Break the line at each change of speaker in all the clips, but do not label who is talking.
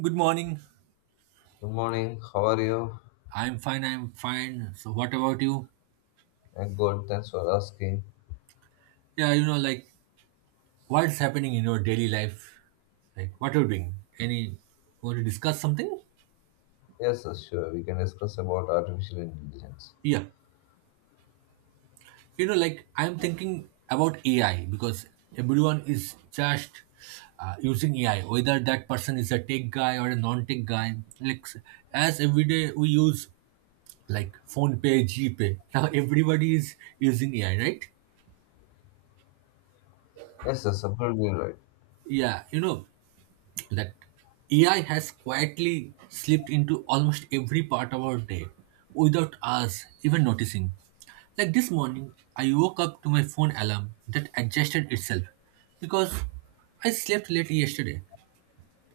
Good morning.
Good morning. How are you?
I'm fine. I'm fine. So, what about you?
I'm good. Thanks for asking.
Yeah, like what's happening in your daily life? Like, what are you doing? Any, want to discuss something?
Yes, yes, sure. We can discuss about artificial intelligence.
Yeah. Like I'm thinking about AI because everyone is just using AI, whether that person is a tech guy or a non tech guy. Like, as every day we use like phone pay, G pay. Now everybody is using AI, right?
Yes, yes, absolutely right.
Yeah. that AI has quietly slipped into almost every part of our day without us even noticing. Like this morning, I woke up to my phone alarm that adjusted itself because I slept late yesterday.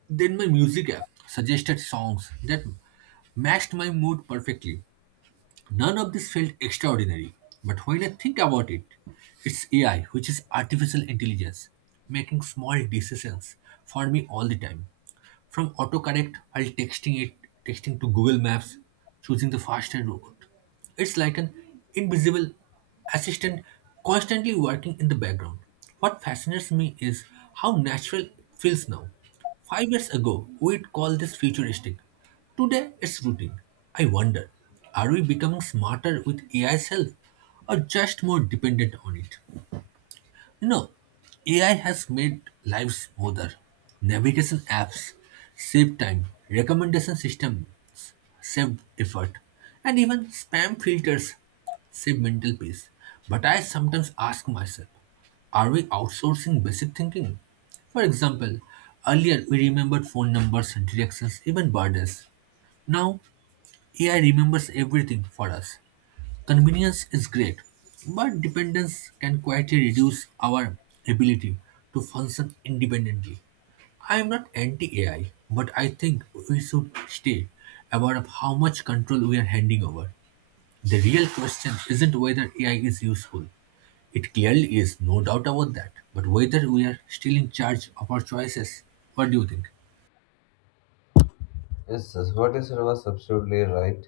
Then my music app suggested songs that matched my mood perfectly. None of this felt extraordinary, but when I think about it, it's AI, which is artificial intelligence, making small decisions for me all the time. From autocorrect while texting to Google Maps, choosing the faster route. It's like an invisible assistant constantly working in the background. What fascinates me is how natural it feels now. 5 years ago, we'd call this futuristic. Today it's routine. I wonder, are we becoming smarter with AI's help or just more dependent on it? You know, AI has made lives smoother. Navigation apps save time, recommendation systems save effort, and even spam filters save mental peace. But I sometimes ask myself, are we outsourcing basic thinking? For example, earlier we remembered phone numbers, directions, even birthdays. Now AI remembers everything for us. Convenience is great, but dependence can quietly reduce our ability to function independently. I am not anti AI, but I think we should stay aware of how much control we are handing over. The real question isn't whether AI is useful. It clearly is, no doubt about that. But whether we are still in charge of our choices, what do you think?
Yes, yes. What is it was absolutely right.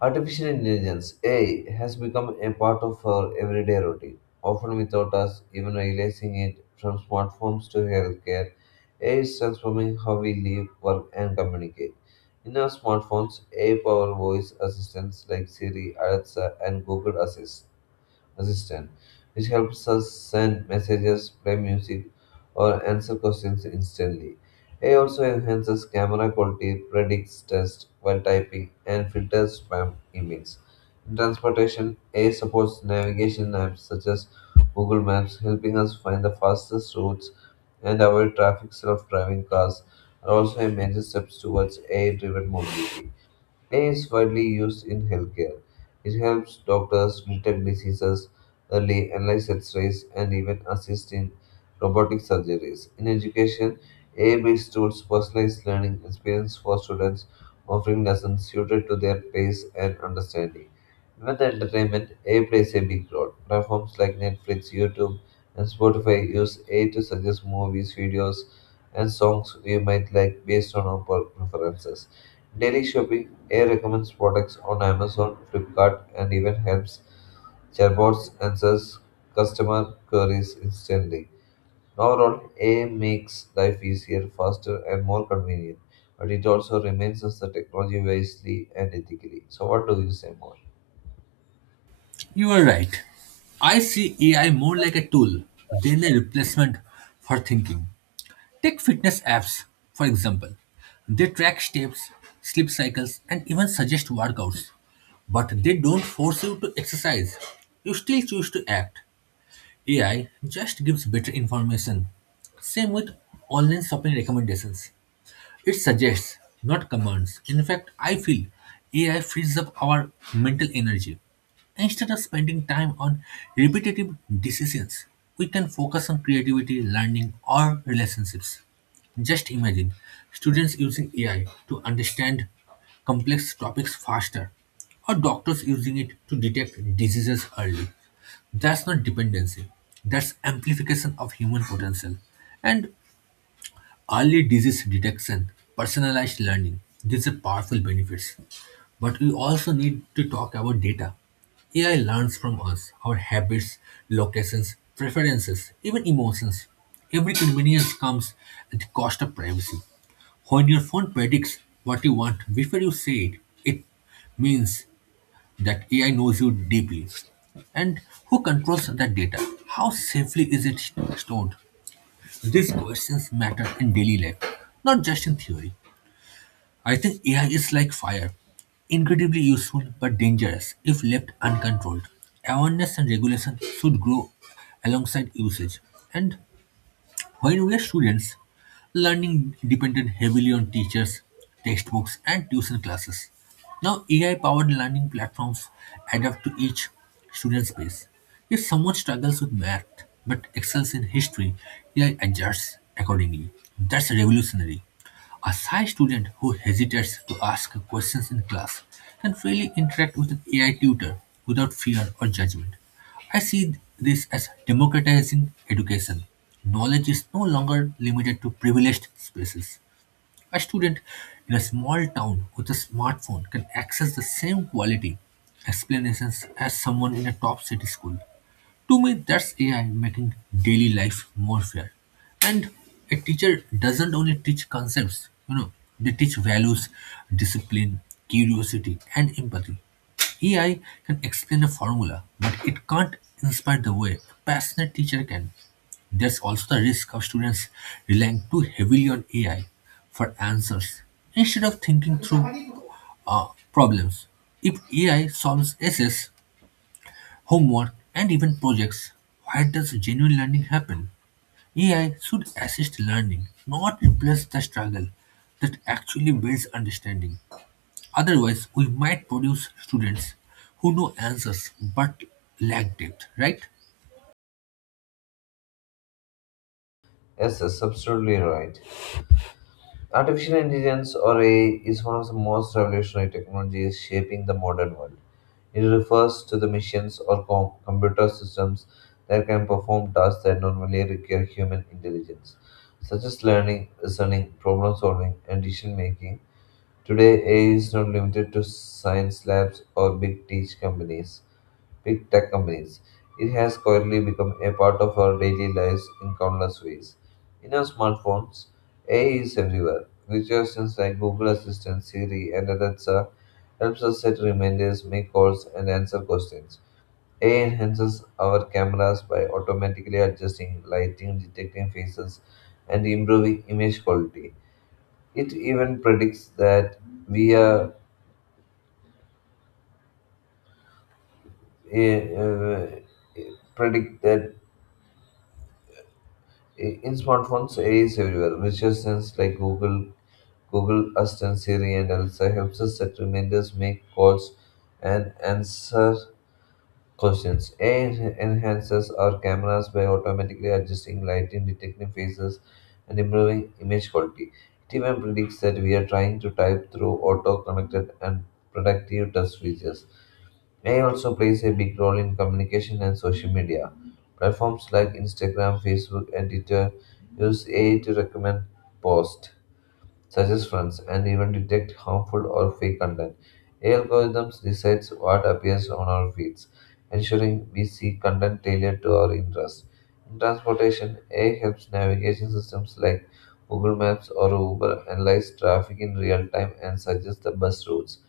Artificial intelligence (AI) has become a part of our everyday routine, often without us even realizing it. From smartphones to healthcare, AI is transforming how we live, work, and communicate. In our smartphones, AI-powered voice assistants like Siri, Alexa, and Google assistant, which helps us send messages, play music, or answer questions instantly. AI also enhances camera quality, predicts text while typing, and filters spam emails. In transportation, AI supports navigation apps such as Google Maps, helping us find the fastest routes and avoid traffic. Self-driving cars are also a major step towards AI-driven mobility. A I is widely used in healthcare. It helps doctors detect diseases early, analyze X-rays, and even assist in robotic surgeries. In education, AI-based tools personalize learning experience for students, offering lessons suited to their pace and understanding. Even the entertainment, AI plays a big role. Platforms like Netflix, YouTube, and Spotify use AI to suggest movies, videos, and songs we might like based on our preferences. Daily shopping AI recommends products on Amazon, Flipkart, and even helps chatbots answer customer queries instantly. Overall, AI makes life easier, faster, and more convenient, but it also reminds us the technology wisely and ethically. So, what do you say more?
You are right. I see AI more like a tool than a replacement for thinking. Take fitness apps, for example. They track steps, sleep cycles, and even suggest workouts. But they don't force you to exercise. You still choose to act. AI just gives better information. Same with online shopping recommendations. It suggests, not commands. In fact, I feel AI frees up our mental energy. Instead of spending time on repetitive decisions, we can focus on creativity, learning, or relationships. Just imagine students using AI to understand complex topics faster, or doctors using it to detect diseases early. That's not dependency, that's amplification of human potential. And early disease detection, personalized learning, these are powerful benefits. But we also need to talk about data. AI learns from us, our habits, locations, preferences, even emotions. Every convenience comes at the cost of privacy. When your phone predicts what you want before you say it, it means that AI knows you deeply. And who controls that data? How safely is it stored? These questions matter in daily life, not just in theory. I think AI is like fire, incredibly useful but dangerous if left uncontrolled. Awareness and regulation should grow alongside usage. And when we were students, learning depended heavily on teachers, textbooks, and tuition classes. Now, AI-powered learning platforms adapt to each student's pace. If someone struggles with math but excels in history, AI adjusts accordingly. That's revolutionary. A shy student who hesitates to ask questions in class can freely interact with an AI tutor without fear or judgment. I see this as democratizing education. Knowledge is no longer limited to privileged spaces. A student in a small town with a smartphone can access the same quality explanations as someone in a top city school. To me, that's AI making daily life more fair. And a teacher doesn't only teach concepts, you know, they teach values, discipline, curiosity, and empathy. AI can explain a formula, but it can't inspire the way a passionate teacher can. There's also the risk of students relying too heavily on AI for answers instead of thinking through uh, problems. If AI solves essays, homework, and even projects. Where does genuine learning happen? AI should assist learning, not replace the struggle that actually builds understanding. Otherwise, we might produce students who know answers but lack depth, right?
Yes, that's absolutely right. Artificial intelligence or AI is one of the most revolutionary technologies shaping the modern world. It refers to the machines or computer systems that can perform tasks that normally require human intelligence, such as learning, reasoning, problem solving, and decision making. Today, AI is not limited to science labs or big tech companies, it has quietly become a part of our daily lives in countless ways. In our smartphones, AI is everywhere. Virtual assistants like Google Assistant, Siri, and Alexa helps us set reminders, make calls, and answer questions. AI enhances our cameras by automatically adjusting lighting, detecting faces, and improving image quality. It even predicts that we are uh, uh, predict that in smartphones, AI is everywhere. Which assistants like Google Assistant, Siri, and Alexa helps us set reminders, make calls, and answer questions. AI enhances our cameras by automatically adjusting lighting, detecting faces, and improving image quality. It even predicts that we are trying to type through auto-connected and productive touch features. AI also plays a big role in communication and social media. Platforms like Instagram, Facebook, and Twitter use AI to recommend posts, such as friends and even detect harmful or fake content. AI algorithms decides what appears on our feeds, ensuring we see content tailored to our interests. In transportation, AI helps navigation systems like Google Maps or Uber analyze traffic in real time and suggest the best routes.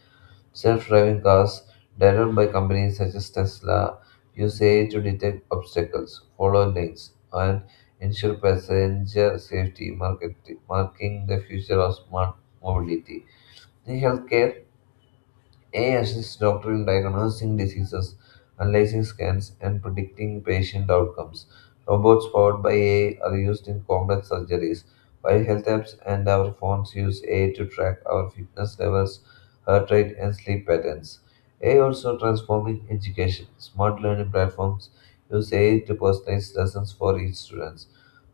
Self-driving cars, developed by companies such as Tesla, use AI to detect obstacles, follow lanes, and ensure passenger safety, marking the future of smart mobility. In healthcare, AI assists doctors in diagnosing diseases, analyzing scans, and predicting patient outcomes. Robots powered by AI are used in complex surgeries, while health apps and our phones use AI to track our fitness levels, heart rate, and sleep patterns. AI also transforming education. Smart learning platforms use AI to personalize lessons for each student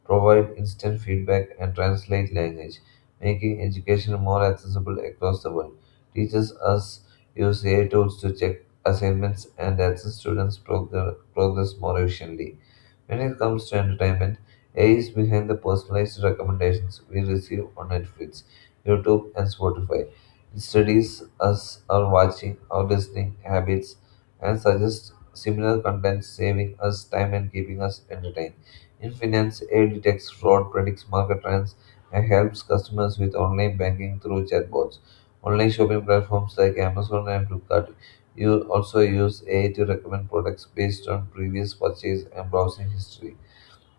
provide instant feedback, and translate language, making education more accessible across the world. Teachers us use AI tools to check assignments and assist students' progress more efficiently. When it comes to entertainment, AI is behind the personalized recommendations we receive on Netflix, YouTube, and Spotify. It studies us our watching, our listening habits, and suggests similar content, saving us time and keeping us entertained. In finance, AI detects fraud, predicts market trends, and helps customers with online banking through chatbots. Online shopping platforms like Amazon and Flipkart you also use AI to recommend products based on previous purchase and browsing history.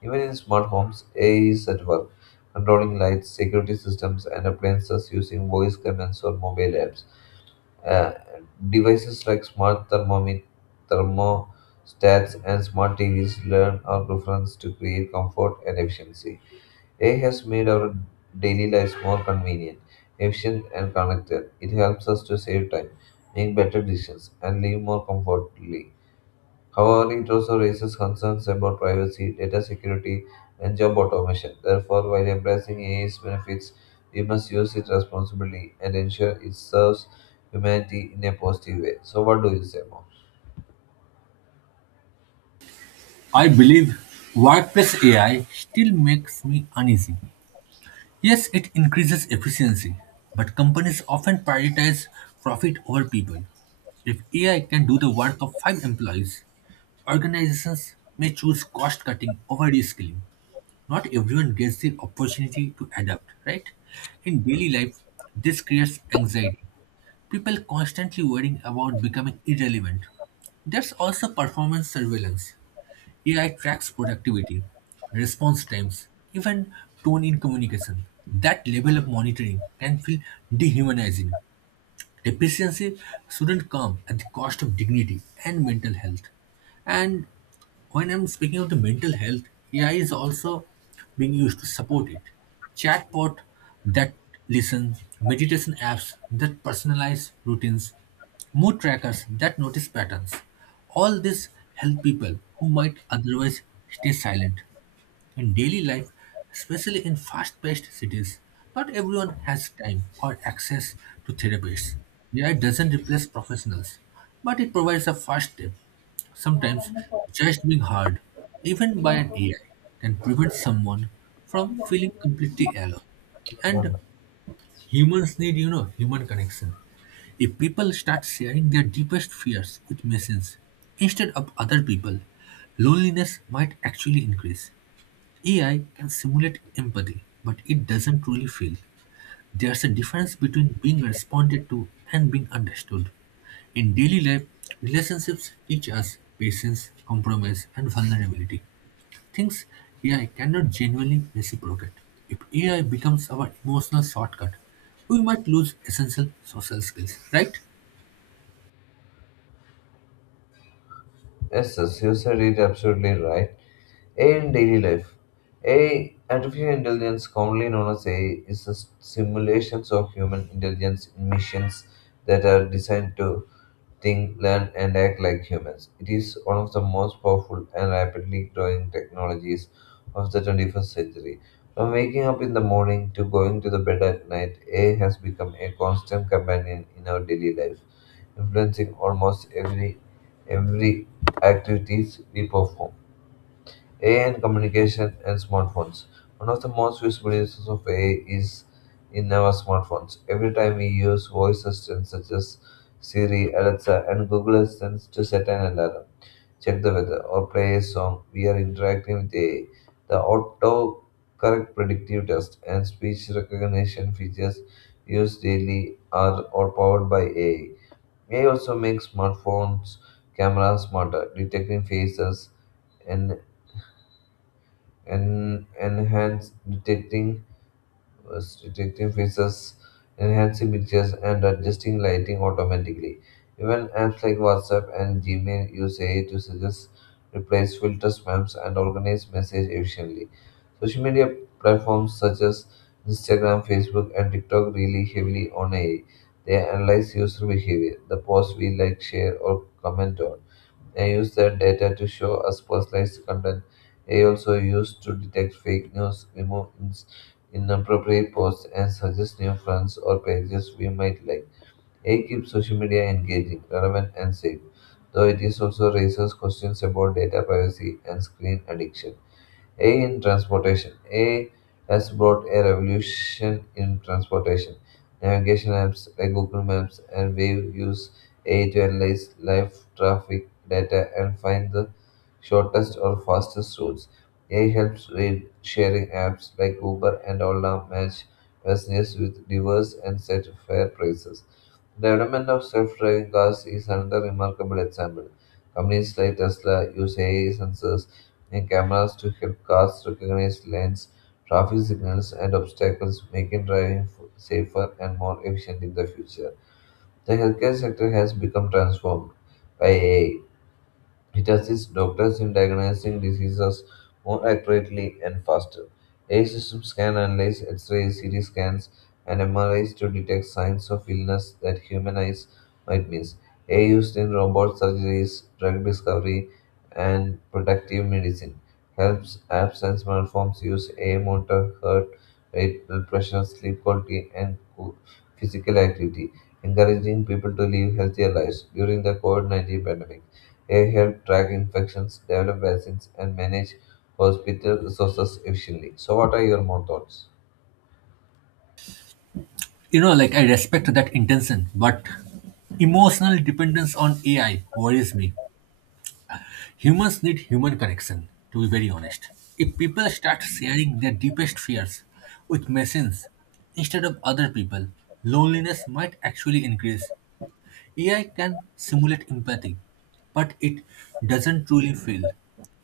Even in smart homes, AI is at work, controlling lights, security systems, and appliances using voice commands or mobile apps. Uh, Devices like smart thermostats and smart TVs learn our preference to create comfort and efficiency. AI has made our daily lives more convenient, efficient, and connected. It helps us to save time, make better decisions, and live more comfortably. However, it also raises concerns about privacy, data security, and job automation. Therefore, while embracing AI's benefits, we must use it responsibly and ensure it serves humanity in a positive way. So, what do you say, Mom?
I believe workplace AI still makes me uneasy. Yes, it increases efficiency, but companies often prioritize profit over people. If AI can do the work of five employees, organizations may choose cost cutting over reskilling. Not everyone gets the opportunity to adapt, right? In daily life, this creates anxiety. People constantly worrying about becoming irrelevant. There's also performance surveillance. AI tracks productivity, response times, even tone in communication. That level of monitoring can feel dehumanizing. Efficiency shouldn't come at the cost of dignity and mental health. And when I'm speaking of the mental health, AI is also being used to support it. Chatbot that listen, meditation apps that personalize routines, mood trackers that notice patterns. All this help people who might otherwise stay silent. In daily life, especially in fast paced cities, not everyone has time or access to therapists. AI doesn't replace professionals, but it provides a first step. Sometimes, just being heard, even by an AI, can prevent someone from feeling completely alone. And humans need, human connection. If people start sharing their deepest fears with machines instead of other people, loneliness might actually increase. AI can simulate empathy, but it doesn't truly feel. There's a difference between being responded to and being understood. In daily life, relationships teach us patience, compromise, and vulnerability. Things AI cannot genuinely reciprocate. If AI becomes our emotional shortcut, we might lose essential social skills, right?
Yes, yes, you said it absolutely right. AI in daily life. AI, artificial intelligence, commonly known as AI, is a simulations of human intelligence in machines that are designed to think, learn, and act like humans. It is one of the most powerful and rapidly growing technologies of the 21st century. From waking up in the morning to going to the bed at night, AI has become a constant companion in our daily life, influencing almost every activities we perform. AI and communication and smartphones. One of the most useful uses of AI is in our smartphones. Every time we use voice assistants such as Siri, Alexa, and Google Assistant to set an alarm, check the weather, or play a song, we are interacting with AI. The autocorrect predictive test and speech recognition features used daily are all powered by AI. AI also makes smartphones cameras smarter, detecting faces, and and enhance detecting was detecting faces, enhancing pictures, and adjusting lighting automatically. Even apps like WhatsApp and Gmail use AI to suggest replies, filters spams, and organize messages efficiently. Social media platforms such as Instagram, Facebook, and TikTok rely heavily on AI. They analyze user behavior, the posts we like, share, or comment on and use that data to show us personalized content. AI also used to detect fake news, remove inappropriate posts, and suggest new friends or pages we might like. AI keeps social media engaging, relevant, and safe, though it is also raises questions about data privacy and screen addiction. A in transportation. A has brought a revolution in transportation. Navigation apps like Google Maps and Wave use A to analyze live traffic data and find the shortest or fastest routes. A helps ride sharing apps like Uber and Ola match passengers with diverse and set fair prices development of self-driving cars is another remarkable example. Companies like Tesla use AI sensors and cameras to help cars recognize lanes, traffic signals, and obstacles, making driving safer and more efficient in the future. The healthcare sector has become transformed by AI, it assists doctors in diagnosing diseases more accurately and faster. AI systems can analyze X rays, CT scans, and MRIs to detect signs of illness that human eyes might miss. AI used in robot surgeries, drug discovery, and protective medicine helps apps and smartphones use AI monitor heart rate, blood pressure, sleep quality, and physical activity, encouraging people to live healthier lives during the COVID 19 pandemic. They help track infections, develop vaccines, and manage hospital resources efficiently. So, what are your more thoughts?
Like I respect that intention, but emotional dependence on AI worries me. Humans need human connection, to be very honest. If people start sharing their deepest fears with machines instead of other people, loneliness might actually increase. AI can simulate empathy, but it doesn't truly feel.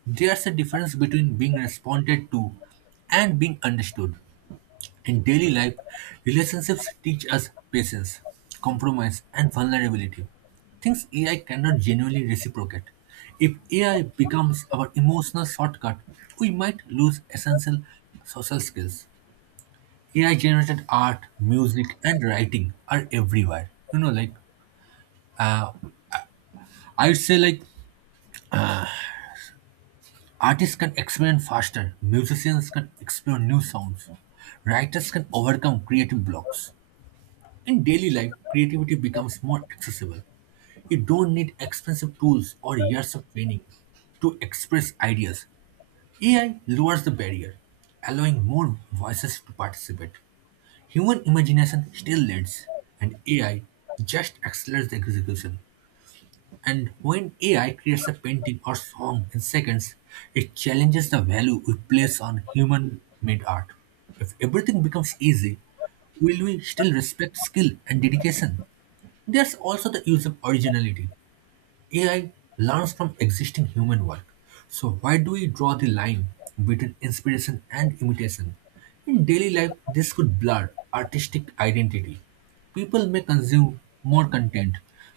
There's a difference between being responded to and being understood. In daily life, relationships teach us patience, compromise, and vulnerability. Things AI cannot genuinely reciprocate. If AI becomes our emotional shortcut, we might lose essential social skills. AI generated art, music, and writing are everywhere. Like I'd say like artists can experiment faster, musicians can explore new sounds, writers can overcome creative blocks. In daily life, creativity becomes more accessible. You don't need expensive tools or years of training to express ideas. AI lowers the barrier, allowing more voices to participate. Human imagination still leads, and AI just accelerates the execution. And when AI creates a painting or song in seconds, it challenges the value we place on human made art. If everything becomes easy, will we still respect skill and dedication? There's also the use of originality. AI learns from existing human work. So, why do we draw the line between inspiration and imitation? In daily life, this could blur artistic identity. People may consume more content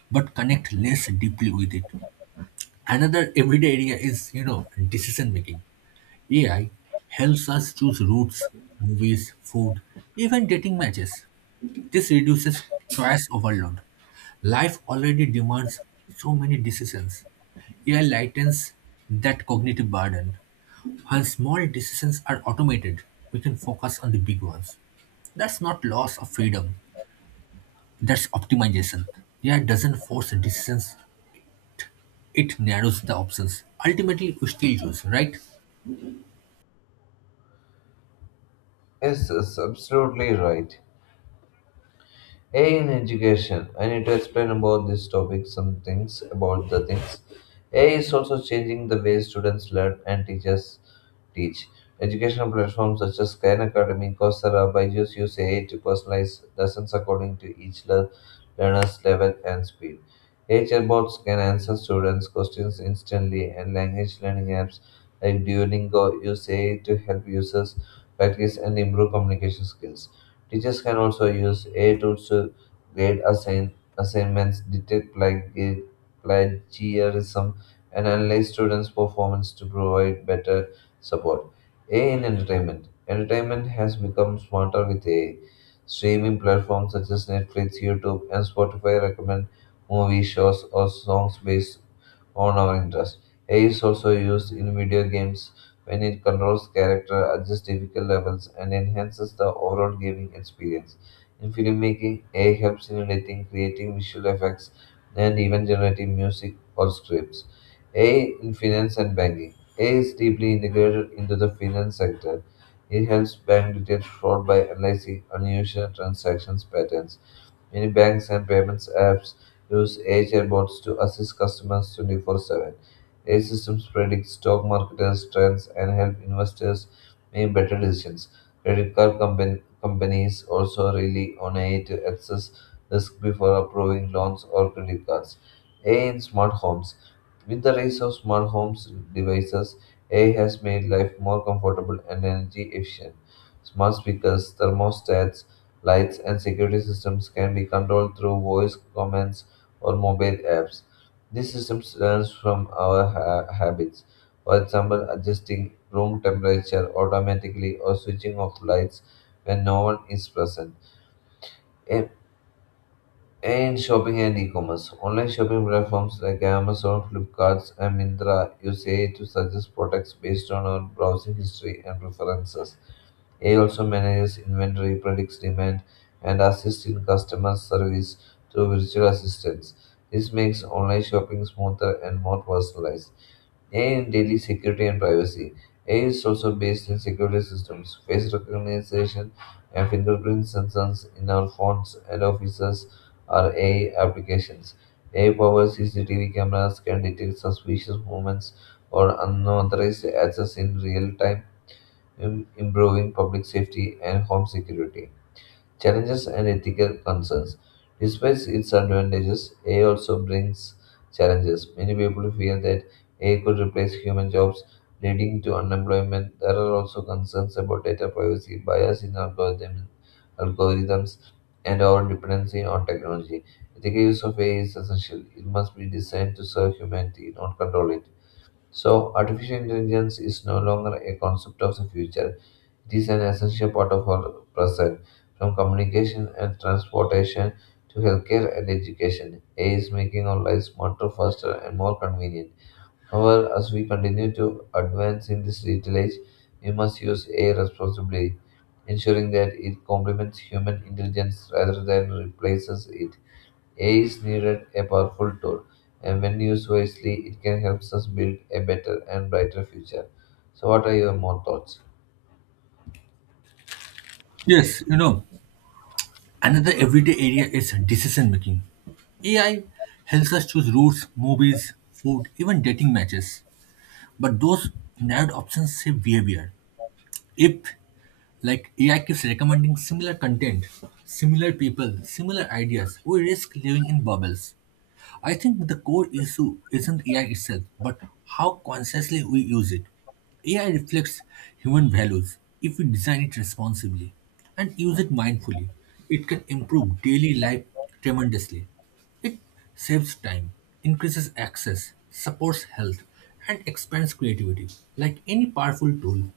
but connect less deeply with it. Another everyday area is, decision making. AI helps us choose routes, movies, food, even dating matches. This reduces choice overload. Life already demands so many decisions. AI lightens that cognitive burden. When small decisions are automated, we can focus on the big ones. That's not loss of freedom, that's optimization. AI doesn't force decisions, it narrows the options. Ultimately, we still choose, right?
Yes, that's absolutely right. AI in education. I need to explain about this topic some things about the things. AI is also changing the way students learn and teachers teach. Educational platforms such as Khan Academy, Coursera, Byju's use AI to personalize lessons according to each learner's level and speed. AI chatbots can answer students' questions instantly, and language learning apps like Duolingo use AI to help users practice and improve communication skills. Teachers can also use AI tools to grade assignments, detect plagiarism, and analyze students' performance to provide better support. AI in entertainment. Entertainment has become smarter with AI. Streaming platforms such as Netflix, YouTube, and Spotify recommend movie shows or songs based on our interest. AI is also used in video games when it controls character, adjusts difficult levels, and enhances the overall gaming experience. In filmmaking, AI helps in editing, creating visual effects, and even generating music or scripts. AI in finance and banking. AI is deeply integrated into the finance sector. It helps bank detect fraud by analyzing unusual transactions patterns Many banks and payments apps use AI bots to assist customers 24/7. AI systems predict stock market trends and help investors make better decisions. Credit card companies also rely on AI to assess risk before approving loans or credit cards. AI in smart homes. With the rise of smart homes devices, AI has made life more comfortable and energy efficient. Smart speakers, thermostats, lights, and security systems can be controlled through voice commands or mobile apps. These systems learn from our habits, for example, adjusting room temperature automatically or switching off lights when no one is present. A- In shopping and e-commerce, online shopping platforms like Amazon, Flipkart, and Myntra use AI to suggest products based on our browsing history and preferences. AI also manages inventory, predicts demand, and assists in customer service through virtual assistants. This makes online shopping smoother and more personalized. AI in daily security and privacy. AI is also based in security systems, face recognition, and fingerprint sensors in our phones and offices are AI applications. AI powered CCTV cameras can detect suspicious movements or unauthorized access in real time, improving public safety and home security. Challenges and ethical concerns. Despite its advantages, AI also brings challenges. Many people fear that AI could replace human jobs, leading to unemployment. There are also concerns about data privacy, bias in algorithms, and our dependency on technology. Ethical use of AI is essential. It must be designed to serve humanity, not control it. So, artificial intelligence is no longer a concept of the future. It is an essential part of our present, from communication and transportation to healthcare and education. AI is making our lives smarter, faster, and more convenient. However, as we continue to advance in this digital age, we must use AI responsibly, ensuring that it complements human intelligence rather than replaces it. AI is needed a powerful tool, and when used wisely, it can help us build a better and brighter future. So, what are your more thoughts?
Yes, another everyday area is decision making. AI helps us choose routes, movies, food, even dating matches. But those narrowed options shape behavior. If, like, AI keeps recommending similar content, similar people, similar ideas, we risk living in bubbles. I think the core issue isn't AI itself, but how consciously we use it. AI reflects human values if we design it responsibly and use it mindfully. It can improve daily life tremendously. It saves time, increases access, supports health, and expands creativity. Like any powerful tool,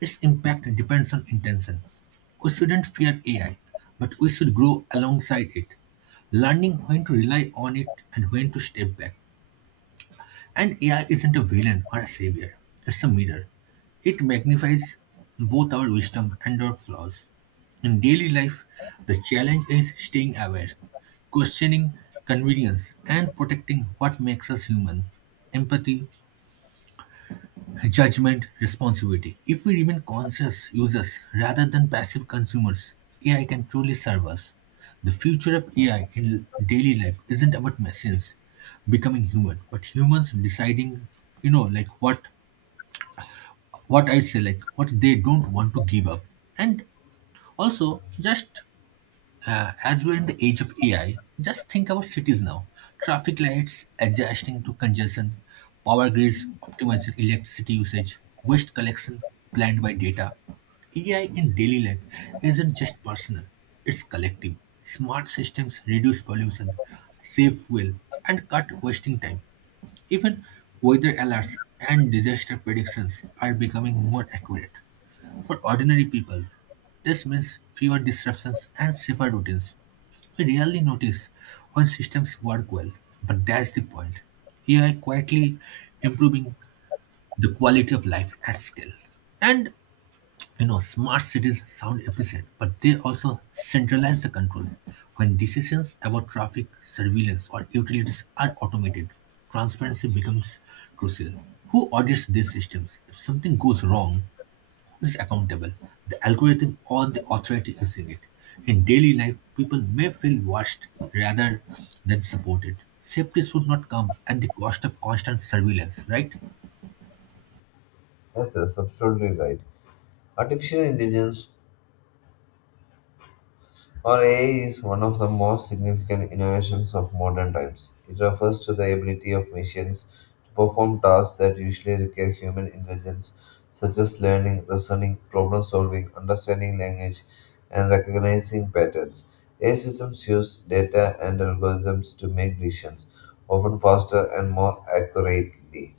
its impact depends on intention. We shouldn't fear AI, but we should grow alongside it learning when to rely on it and when to step back. And AI isn't a villain or a savior, it's a mirror. It magnifies both our wisdom and our flaws. In daily life, the challenge is staying aware, questioning convenience, and protecting what makes us human empathy, judgment, responsibility. If we remain conscious users rather than passive consumers, AI can truly serve us. The future of AI in daily life isn't about machines becoming human, but humans deciding, like what I'd say, like what they don't want to give up. And also just as we're in the age of AI, just think about cities now. Traffic lights adjusting to congestion, power grids optimizing electricity usage, waste collection planned by data. AI in daily life isn't just personal, it's collective. Smart systems reduce pollution, save fuel, and cut wasting time. Even weather alerts and disaster predictions are becoming more accurate. For ordinary people, this means fewer disruptions and safer routines. We rarely notice when systems work well, but that's the point. AI quietly improving the quality of life at scale. And smart cities sound efficient, but they also centralize the control. When decisions about traffic, surveillance, or utilities are automated, transparency becomes crucial. Who audits these systems? If something goes wrong, is accountable. The algorithm or the authority is in it. In daily life, people may feel watched rather than supported. Safety should not come at the cost of constant surveillance, right?
Yes, yes, absolutely right. Artificial intelligence or AI is one of the most significant innovations of modern times. It refers to the ability of machines to perform tasks that usually require human intelligence, such as learning, reasoning, problem solving, understanding language, and recognizing patterns. AI systems use data and algorithms to make decisions, often faster and more accurately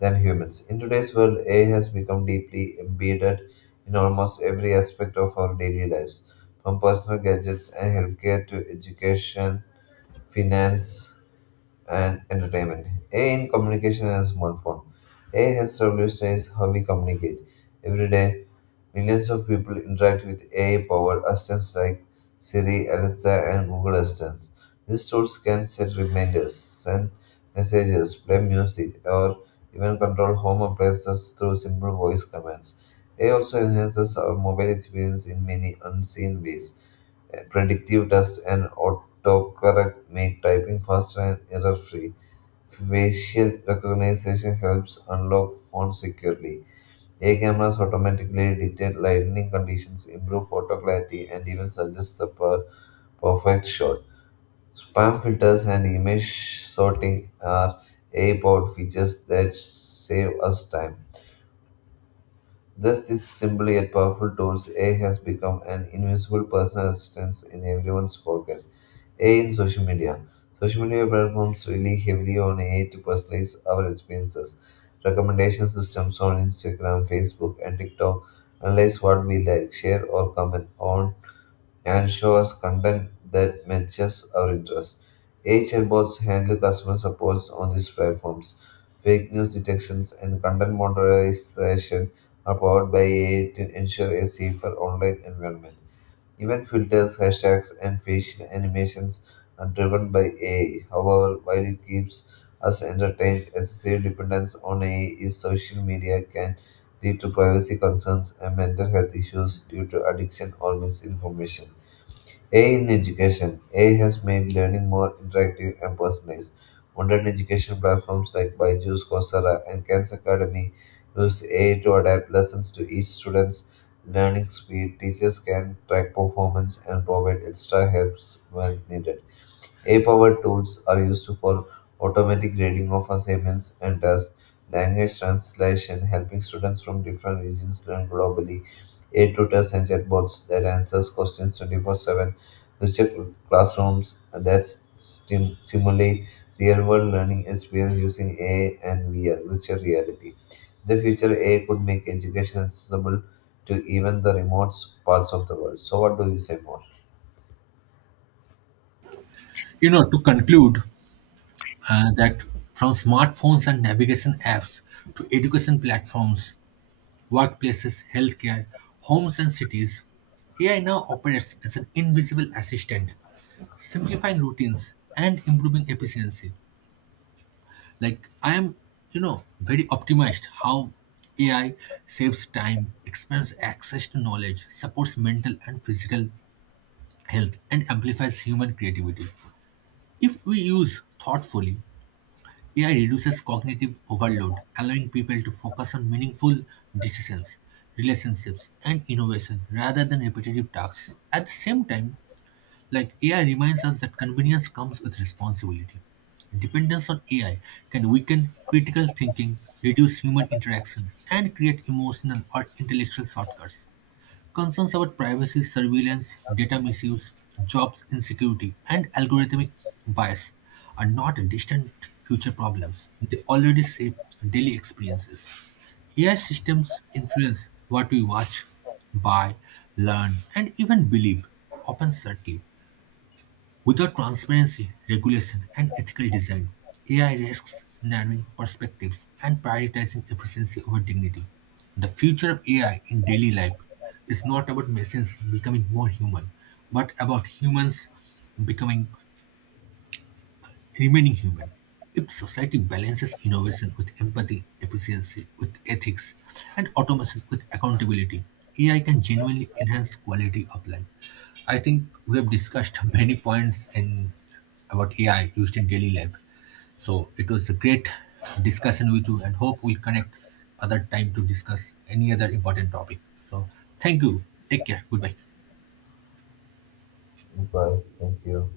than humans. In today's world, AI has become deeply embedded in almost every aspect of our daily lives, from personal gadgets and healthcare to education, finance, and entertainment. AI in communication and smartphone. AI has revolutionized how we communicate every day. Millions of people interact with AI-powered assistants like Siri, Alexa, and Google Assistant. These tools can set reminders, send messages, play music, or even control home appliances through simple voice commands. AI also enhances our mobile experience in many unseen ways. Predictive tests and autocorrect make typing faster and error-free. Facial recognition helps unlock phones securely. AI cameras automatically detect lighting conditions, improve photo clarity, and even suggest the perfect shot. Spam filters and image sorting are AI powered features that save us time. Just these simple yet powerful tools, AI has become an invisible personal assistant in everyone's pocket. AI in social media. Social media platforms rely heavily on AI to personalize our experiences. Recommendation systems on Instagram, Facebook, and TikTok analyze what we like, share, or comment on, and show us content that matches our interests. AI chatbots handle customer supports on these platforms. Fake news detections and content moderation are powered by AI to ensure a safer online environment. Even filters, hashtags, and facial animations are driven by AI. However, while it keeps us entertained, excessive dependence on AI is social media can lead to privacy concerns and mental health issues due to addiction or misinformation. AI in education. AI has made learning more interactive and personalized. Modern education platforms like Byju's, Coursera, and Khan Academy use AI to adapt lessons to each student's learning speed. Teachers can track performance and provide extra helps when needed. A powered tools are used for automatic grading of assignments and tasks, language translation, helping students from different regions learn globally, AI tutors and chatbots that answers questions 24/7, virtual classrooms that simulate real-world learning experience using AI and VR, virtual reality. In the future, AI could make education accessible to even the remote parts of the world. So, what do you say more?
You know, to conclude that from smartphones and navigation apps to education platforms, workplaces, healthcare, homes, and cities, AI now operates as an invisible assistant, simplifying routines and improving efficiency. Like I am, very optimized how AI saves time, expands access to knowledge, supports mental and physical health, and amplifies human creativity. If we use thoughtfully, AI reduces cognitive overload, allowing people to focus on meaningful decisions, relationships, and innovation rather than repetitive tasks. At the same time, like AI reminds us that convenience comes with responsibility. Dependence on AI can weaken critical thinking, reduce human interaction, and create emotional or intellectual shortcuts. Concerns about privacy, surveillance, data misuse, jobs insecurity, and algorithmic bias are not distant future problems. They already shape daily experiences. AI systems influence what we watch, buy, learn, and even believe, often subtly. Without transparency, regulation, and ethical design, AI risks narrowing perspectives and prioritizing efficiency over dignity. The future of AI in daily life is not about machines becoming more human, but about humans becoming remaining human. If society balances innovation with empathy, efficiency with ethics, and automation with accountability, AI can genuinely enhance quality of life. I think we have discussed many points in about AI used in daily life. So it was a great discussion with you, and hope we'll connect other time to discuss any other important topic. So thank you. Take care. Goodbye.
Bye. Thank you.